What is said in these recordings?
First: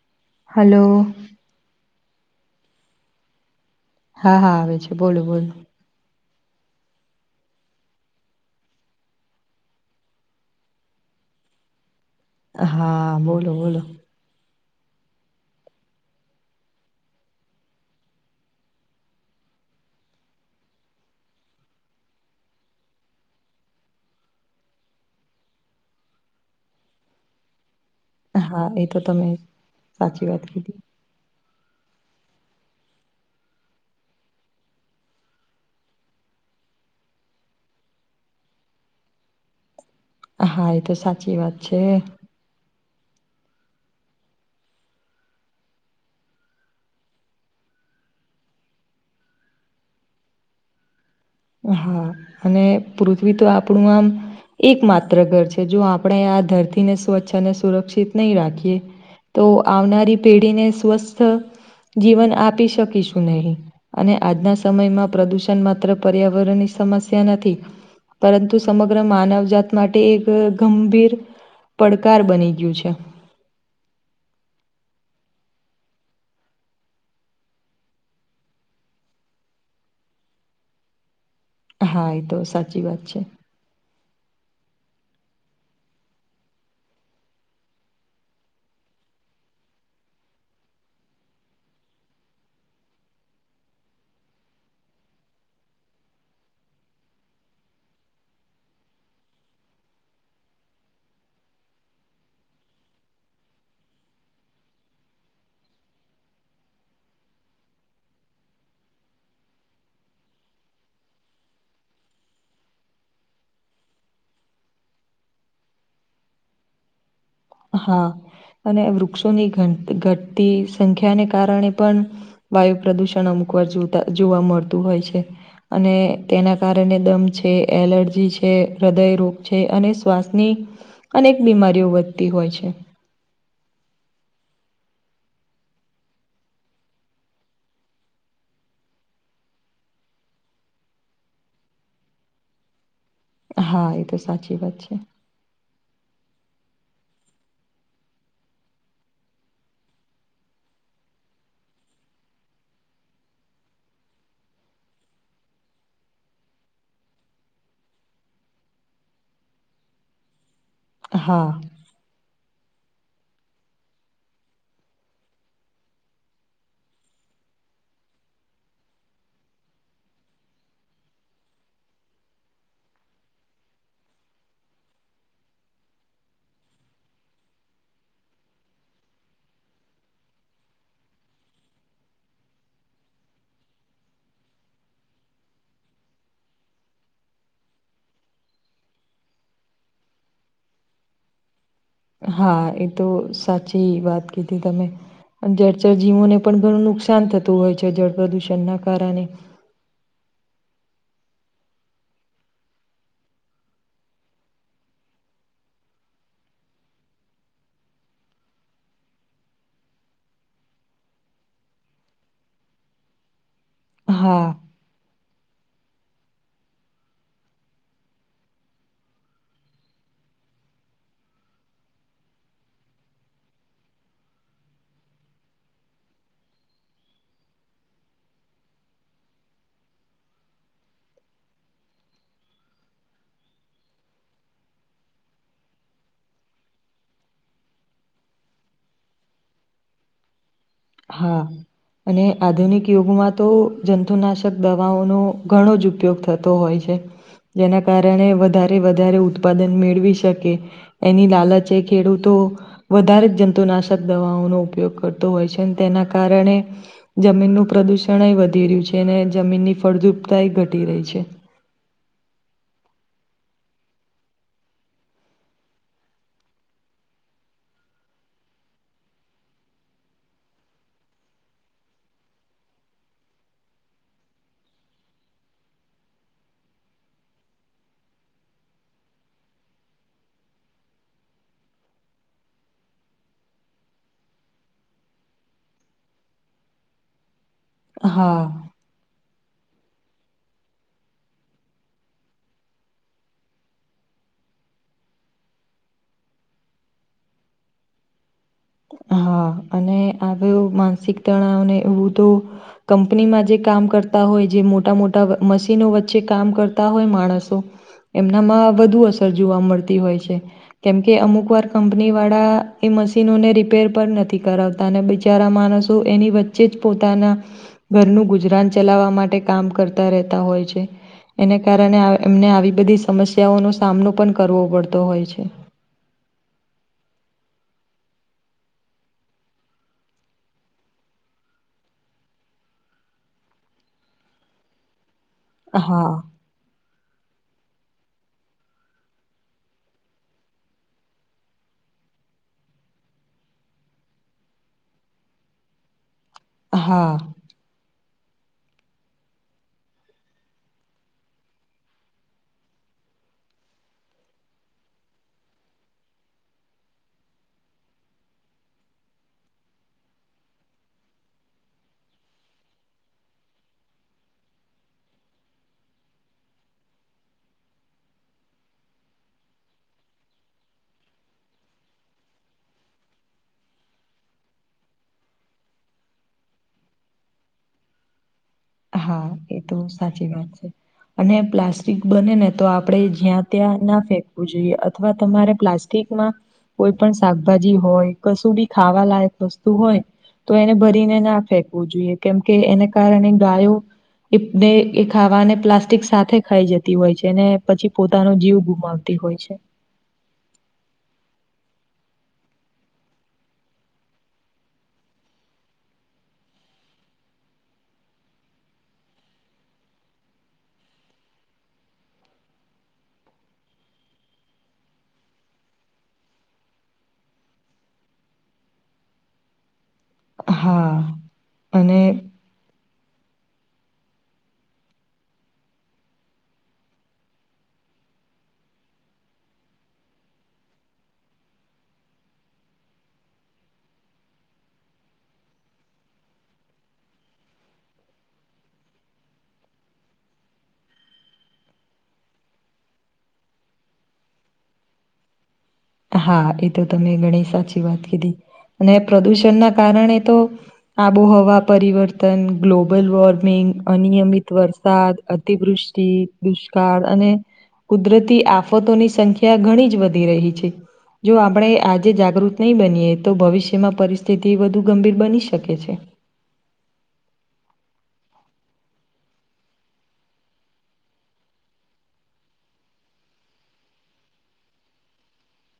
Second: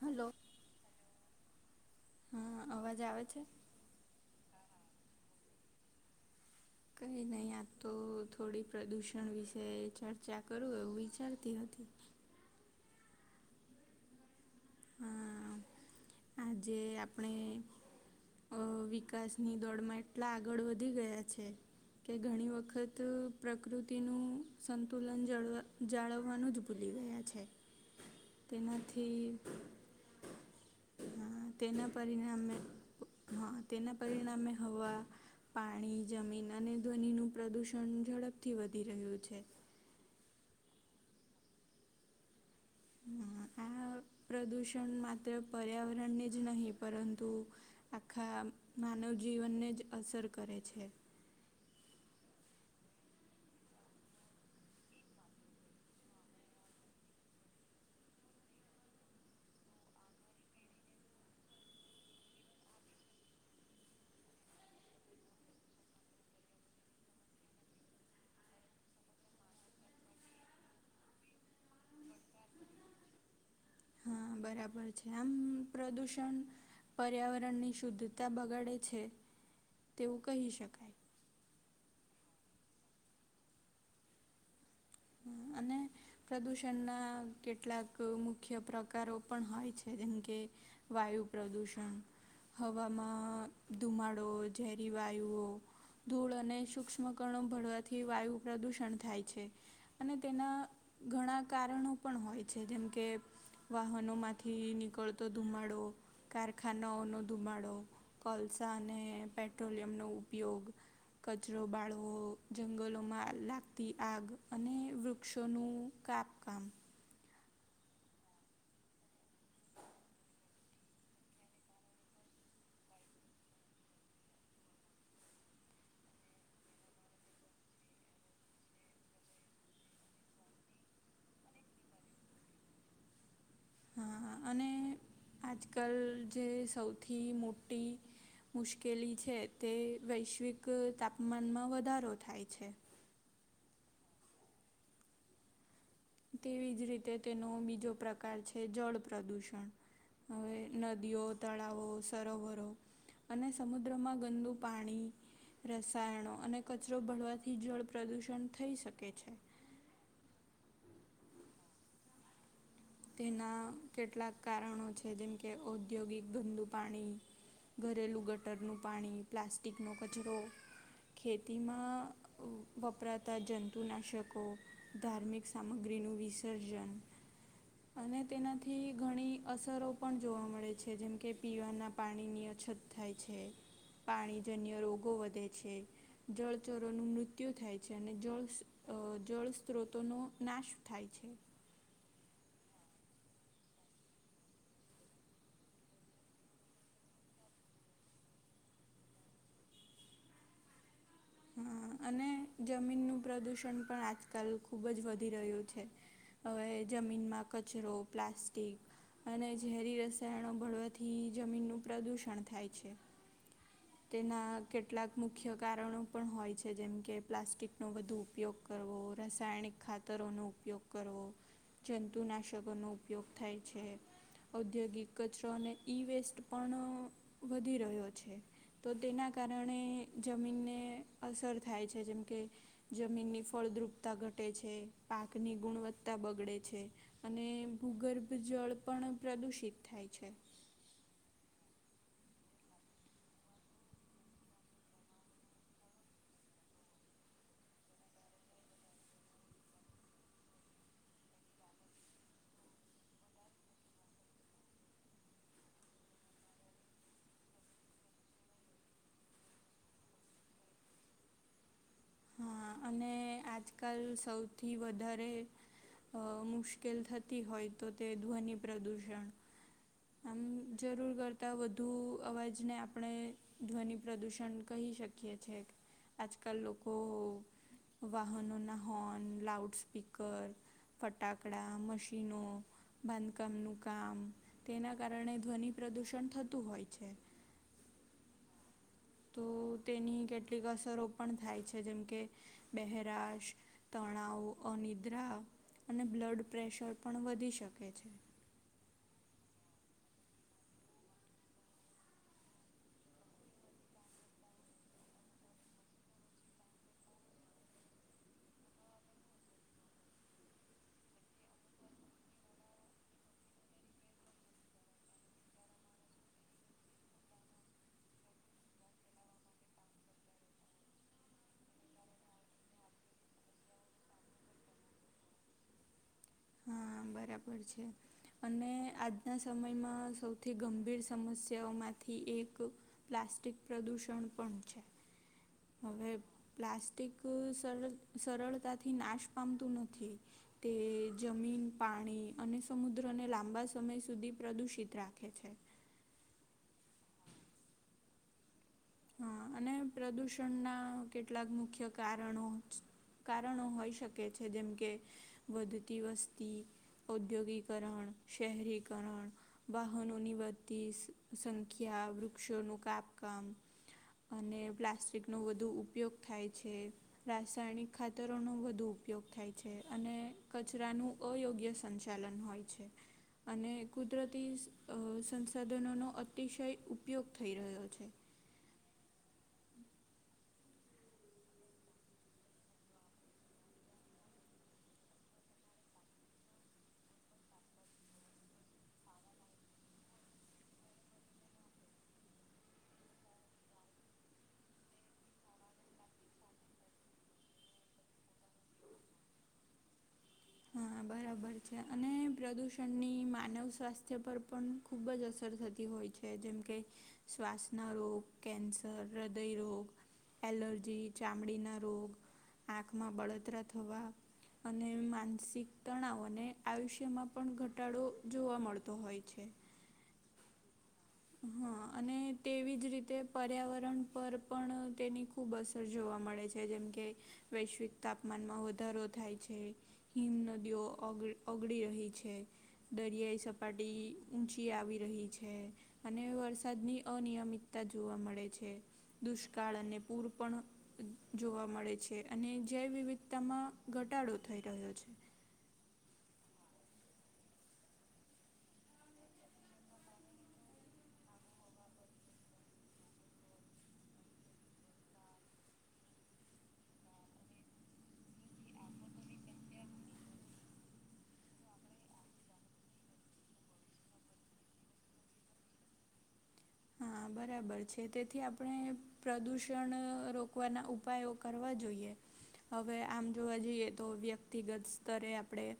Hello. Hello. હા અવાજ આવે છે. હા હા આવે છે બોલો બોલો. કંઈ નહી આ તો થોડી પ્રદૂષણ વિશે ચર્ચા કરું એવું વિચારતી હતી. હા બોલો બોલો. હા આજ આપણે. અ વિકાસની દોડમાં એટલા આગળ વધી ગયા છે કે ઘણી વખત પ્રકૃતિનું સંતુલન જાળવવાનું જ ભૂલી ગયા છે છે હા એ તો તમે સાચી વાત કીધી તેના પરિણામે હા તેના પરિણામે હવા પાણી, જમીન અને ધ્વનિનું પ્રદૂષણ ઝડપથી વધી રહ્યું છે હા એ તો સાચી વાત છે આ પ્રદૂષણ માત્ર પર્યાવરણને જ નહીં પરંતુ આખા માનવ જીવનને જ અસર કરે છે હા અને પૃથ્વી તો આપણું આમ એક માત્ર ઘર છે જો આપણે આ ધરતીને સ્વચ્છ અને સુરક્ષિત નહી રાખીએ તો આવનારી પેઢીને સ્વસ્થ જીવન આપી શકીશું નહી અને આજના સમયમાં પ્રદુષણ માત્ર પર્યાવરણ ની સમસ્યા નથી પરંતુ સમગ્ર માનવજાત માટે એક ગંભીર પડકાર બની ગયું છે હ બરાબર છે આમ પ્રદુષણ પર્યાવરણ ની શુદ્ધતા બગાડે છે તેવું કહી શકાય હા એ તો સાચી વાત છે. હ અને પ્રદૂષણના કેટલાક મુખ્ય પ્રકારો પણ હોય છે. જેમ કે વાયુ પ્રદૂષણ, હવામાં ધુમાડો ઝેરી વાયુઓ ધૂળ અને સૂક્ષ્મ કણો ભળવાથી વાયુ પ્રદૂષણ થાય છે. અને તેના ઘણા કારણો પણ હોય છે. જેમ કે વાહનો માંથી નીકળતો ધુમાડો કારખાનાઓ નો ધુમાડો કોલસા અને પેટ્રોલિયમ નો ઉપયોગ કચરો બાળવો, જંગલોમાં લાગતી આગ અને વૃક્ષોનું કાપકામ હા અને વૃક્ષોની ઘટતી સંખ્યાને કારણે પણ વાયુ પ્રદુષણ અમુક વાર જોવા મળતું હોય છે અને તેના કારણે દમ છે, એલર્જી છે, હૃદયરોગ છે, અને શ્વાસની અનેક બીમારીઓ વધતી હોય છે. હા અને આજકાલ જે સૌથી મોટી મુશ્કેલી છે તે વૈશ્વિક તાપમાનમાં વધારો થાય છે. હા એ તો સાચી વાત છે. તેવી જ રીતે તેનો બીજો પ્રકાર છે. જળ પ્રદૂષણ હવે નદીઓ, તળાવો, સરોવરો અને સમુદ્રમાં ગંદુ પાણી રસાયણો અને કચરો ભળવાથી જળ પ્રદૂષણ થઈ શકે છે. હા તેના કેટલાક કારણો છે જેમ કે ઔદ્યોગિક ગંદુ પાણી ઘરેલું ગટરનું પાણી, પ્લાસ્ટિકનો કચરો ખેતીમાં વપરાતા જંતુનાશકો ધાર્મિક સામગ્રીનું વિસર્જન અને તેનાથી ઘણી અસરો પણ જોવા મળે છે જેમ કે પીવાના પાણીની અછત થાય છે પાણીજન્ય રોગો વધે છે. જળચરોનું મૃત્યુ થાય છે. અને જળ સ્ત્રોતોનો નાશ થાય છે હા એ તો સાચી વાત કીધી તમે જળચરજીવોને પણ ઘણું નુકસાન થતું હોય છે જળ પ્રદૂષણના કારણે હા અને જમીનનું પ્રદુષણ પણ આજકાલ ખુબ જ વધી રહ્યું છે. હવે જમીનમાં કચરો પ્લાસ્ટિક- - અને ઝેરી રસાયણો ભળવાથી જમીનનું પ્રદૂષણ થાય છે. તેના હા કેટલાક મુખ્ય કારણો પણ હોય છે જેમ કે પ્લાસ્ટિકનો વધુ ઉપયોગ કરવો રાસાયણિક ખાત- - તરો નો ઉપયોગ કરવો જંતુનાશકો નો ઉપયોગ થાય છે. ઔદ્યોગિક કચરો અને ઇ વેસ્ટ પણ વધી રહ્યો છે. તો તેના કારણે જમીનને અસર થાય છે જેમ કે- - જમીનની ફળદ્રુપતા ઘટે છે પાકની ગુણવત્તા બગડે છે. અને ભૂગર્ભ જળ પણ પ્રદૂષિત થાય છે. હા. અને આધુનિક યુગમાં તો જંતુનાશક દવાઓનો ઘણો જ ઉપયોગ થતો હોય છે. જેના કારણે વધારે વધારે ઉત્પાદન મેળવી શકે. એની લાલચે ખેડૂતો વધારે જ જંતુનાશક દવાઓનો ઉપયોગ કરતો હોય છે. તેના કારણે જમીનનું પ્રદૂષણય વધી રહ્યું છે અને જમીનની ફળદ્રુપતાય ઘટી રહી છે. હા અને આજકાલ સૌથી વધારે- - અ મુશ્કેલ થતી હોય તો તે ધ્વનિ પ્રદૂષણ આમ જરૂર કરતાં વધુ અવાજને આપણે ધ્વનિ પ્રદુષણ કહી શકીએ છે આજકાલ લોકો વાહનોના હોર્ન લાઉડ સ્પીકર ફટાકડા મશીનો બાંધકામનું કામ તેના કારણે ધ્વનિ પ્રદૂષણ થતું હોય છે. હા. તો તેની કેટલીક અસરો પણ થાય છે જેમ કે- - બહેરાશ તણાવ અ નિદ્રા અને બ્લડ પ્રેશર પણ વધી શકે છે. હા અને આવ માનસિક તણાવને એવું તો કંપનીમાં જે કામ કરતા હોય જે મોટા મોટા મશીનો વચ્ચે કામ કરતા હોય માણસો એમના માં વધુ અસર જોવા મળતી હોય છે. કેમ કે અમુક વાર કંપની વાળા એ મશીનોને રી રીપેર પણ નથી કરાવતા અને બિચારા માણસો એની વચ્ચે જ પોતાના ઘરનું ગુજરાન ચલાવવા માટે કામ કરતા રહેતા હોય છે. એને કારણે એમને આવી બધી સમસ્યાઓનો સામનો પણ કરવો પડતો હોય છે. હા બરાબર છે. અને આજના સમયમાં સૌથી ગંભીર સમસ્યાઓ માંથી એક પ્લાસ્ટિક પ્રદૂષણ પણ છે. હવે હા પ્લાસ્ટિક સર સરળતાથી નાશ પામતું નથી. તે જમીન પાણી અને સમુદ્રને લાંબા સમય સુધી પ્રદૂષિત રાખે છે. હા. હા અને પ્રદુષણના કેટલાક મુખ્ય કારણો ચ કારણો હોઈ શકે છે જેમ કે વધતી વસ્તી ઉઔદ્યોગીકરણ શહેરીકરણ વાહનોની વધતી સંખ્યા વૃક્ષોનું કાપકામ અને પ્લાસ્ટિકનો વધુ ઉપયોગ થાય છે. રાસાયણિક ખાતરોનો વધુ ઉપયોગ થાય છે અને કચરાનું અયોગ્ય સંચાલન થાય છે. અને કુદરતી સંસાધનોનો અતિશય ઉપયોગ થઈ રહ્યો છે. હા એ તો સાચી વાત છે. અને પ્લાસ્ટિક બને ને તો આપણે જ્યાં ત્યાં ના ફેંકવું જોઈએ અથવા તમારે પ્લાસ્ટિકમાં કોઈ પણ શાકભાજી હોય કશું બી ખાવા લયક વસ્તુ હોય તો એને ભરીને ના ફેંકવું જોઈએ કેમકે એને કારણે ગાયો એને એ ખાવાને પ્લાસ્ટિક સાથે ખાઈ જતી હોય છે ને પછી પોતાનો જીવ ગુમાવ તિ હોય છે હા બરાબર છે અને પ્રદૂષણની માનવ સ્વાસ્થ્ય પર પણ ખૂબ જ અસર થતી હોય છે છે જેમ કે શ્વાસના રોગ કેન્સર હૃદય રોગ એલર્જી ચામડીના રોગ આંખમાં બળતરા થવા અને માનસિક તણાવને આયુષ્યમાં પણ ઘટાડો જોવા મળતો હોય છે હા હા અને તેવી જ રીતે પર્યાવરણ પર પણ તેની ખૂબ અસર જોવા મળે છે જેમ કે વૈશ્વિક તાપમાનમાં વધારો થાય છે હિમ નદીઓગ ઓગળી રહી છે દરિયાઈ સપાટી ઊંચી આવી રહી છે અને વરસાદની અનિયમિતતા જોવા મળે છે દુષ્કાળ અને પૂર પણ જોવા મળે છે અને જૈવવવિધતામાં ઘટાડો થઈ રહ્યો છે હા એ તો તમે ઘણી સાચી વાત કીધી અને પ્રદુષણ ના કારણે તો આબોહવા પરિવર્તન ગ્લોબલ વોર્મિંગ અનિયમિત વર્ષ સાદ અતિવૃષ્ટિ દુષ્કાળ અને કુદરતી આફતોની સંખ્યા ઘણી જ વધી રહી છે જો આપણે આજે જાગૃત નહીં બનીએ તો ભવિષ્યમાં પરિસ્થિતિ વધુ ગંભીર બની શકે છે હા બરાબર છે તેથી આપણે પ્રદૂષણ રોકવાના ઉપાયો કરવા જોઈએ હવે આમ જોવા જઈએ તો વ્યક્તિગત સ્તરે આપણેે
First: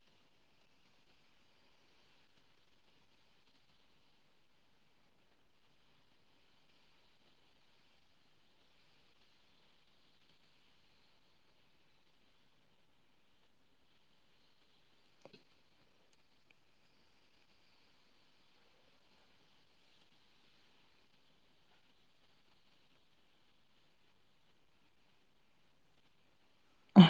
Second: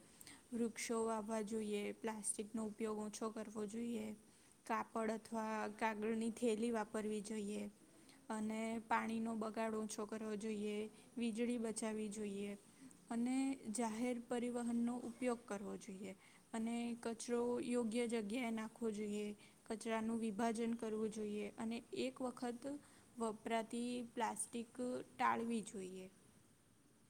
વૃક્ષો વાવવા જોઈએ પ્લાસ્ટિકનો ઉપયોગ ઓછો કરવો જોઈએ. કાપડ અથવા કાગળની થેલી વાપરવી જોઈએ. અને પાણીનો બગાડો ઓછો કરવો જોઈએ વીજળી બચાવવી જોઈએ. અને જાહેર પરિવહન નો ઉપયોગ કરવો જોઈએ. અને કચરો યોગ્ય જગ્યાએ નાખવો જોઈએ કચરાનું ભાજન કરવું જોઈએ અને એક વખત. વપરાતી પ્લાસ્ટિક ટાળવી જોઈએ.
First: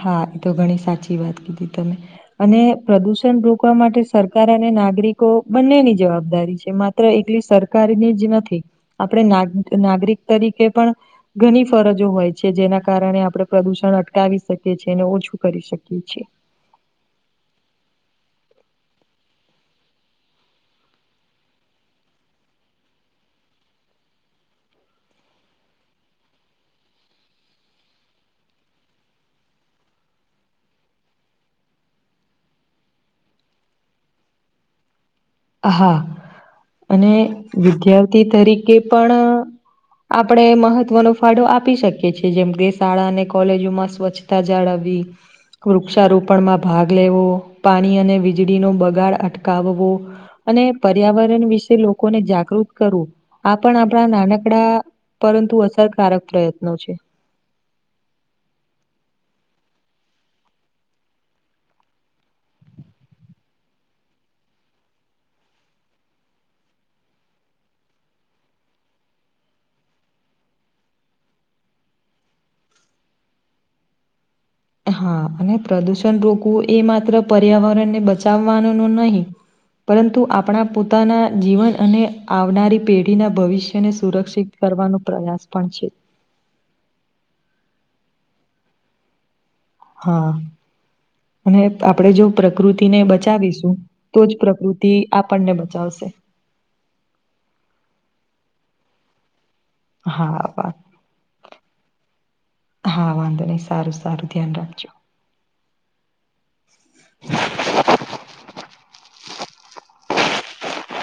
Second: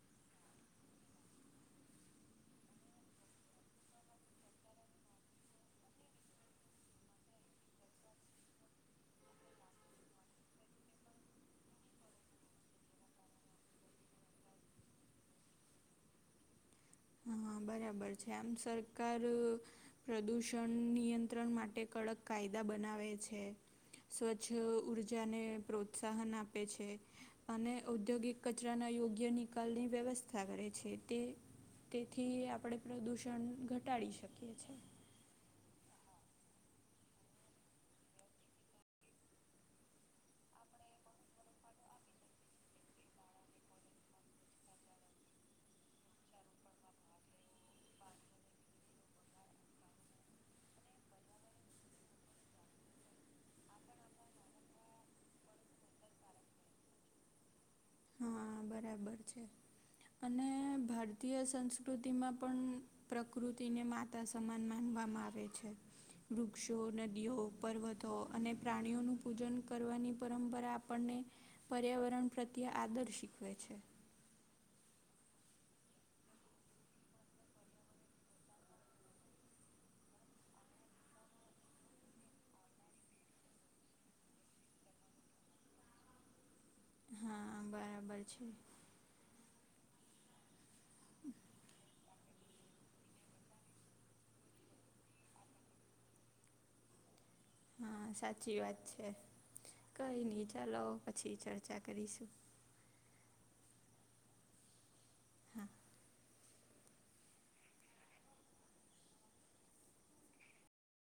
હા એ તો ઘણી સાચી વાત કીધી તમે અને પ્રદુષણ રોકવા માટે સરકાર અને નાગરિકો બંનેની જવાબદારી છેત્ર એલી સરકારની જ નથી આપણે નાગરિક તરીકે પણ ઘણી ફરજો હોય છે જેના કારણે આપણે પ્રદુષણ અટકાવી શકીએ. છેને ઓછું કરી શકીએ છીએ. હા બરાબર છે આમ સરકાર પ્રદૂષણ નિયંત્રણ માટે કડક કાયદા બનાવે છે. સ્વચ્છ ઉર્જાને પ્રોત્સાહન આપે છે. અને ઔદ્યોગિક કચરાના યોગ્ય નિકાલની વ્યવસ્થા કરે છે તે તેથી આપણે પ્રદૂષણ ઘટાડી શકીએ છી હા અને વિદ્યાર્થી તરીકે પણ આપણે મહત્વનો ફાદો આપી શકીએ છી જેમ કે શાળા અને કોલેજોમાં સ્વચ્છ તા જાાળવી વૃક્ષારોપણમાં ભાગ લેવો પાણી અને વીજળીનો બગાડ અટકાવવો અને પર્યાવરણ વિશે લોકોને જાગૃત કરવું આ પણ આપણા નાનકડા પરંતુ અસરકારક પ્રયત્નો છે. હા બરાબર છે અને ભારતીય સંસ્કૃતિમાં પણ પ્રકૃતિને માતા સમાન માનવામાં આવે છે. વૃક્ષો નદીઓ પર્વતો અને પ્રાણીઓનું પૂજન કરવાની પરંપરા આપણને પર્યાવરણ પ્રત્યે આદર શીખવે છે. હા અને પ્રદુષણ રોકવું એ માત્ર પર્યાવરણને બચાવવાનું ન નહીં પરંતુ આપણા પોતાના જીવન અને આવનારી પેઢીના ભવિષ્યને સુરક્ષિત કરવાનો પ્રયાસ પણ છે. હા બરાબર છે. હા અને આપણે જો પ્રકૃતિને બચાવીશું તો જ પ્રકૃતિ આપણને બચાવશે. હા સાચી વાત છે કઈ હા નહી વા ચાલો પછી ચર્ચા કરીશું. હા વાંધો નહીિ સારું સારું ધ્યાન રાખજો. હા [inaudible]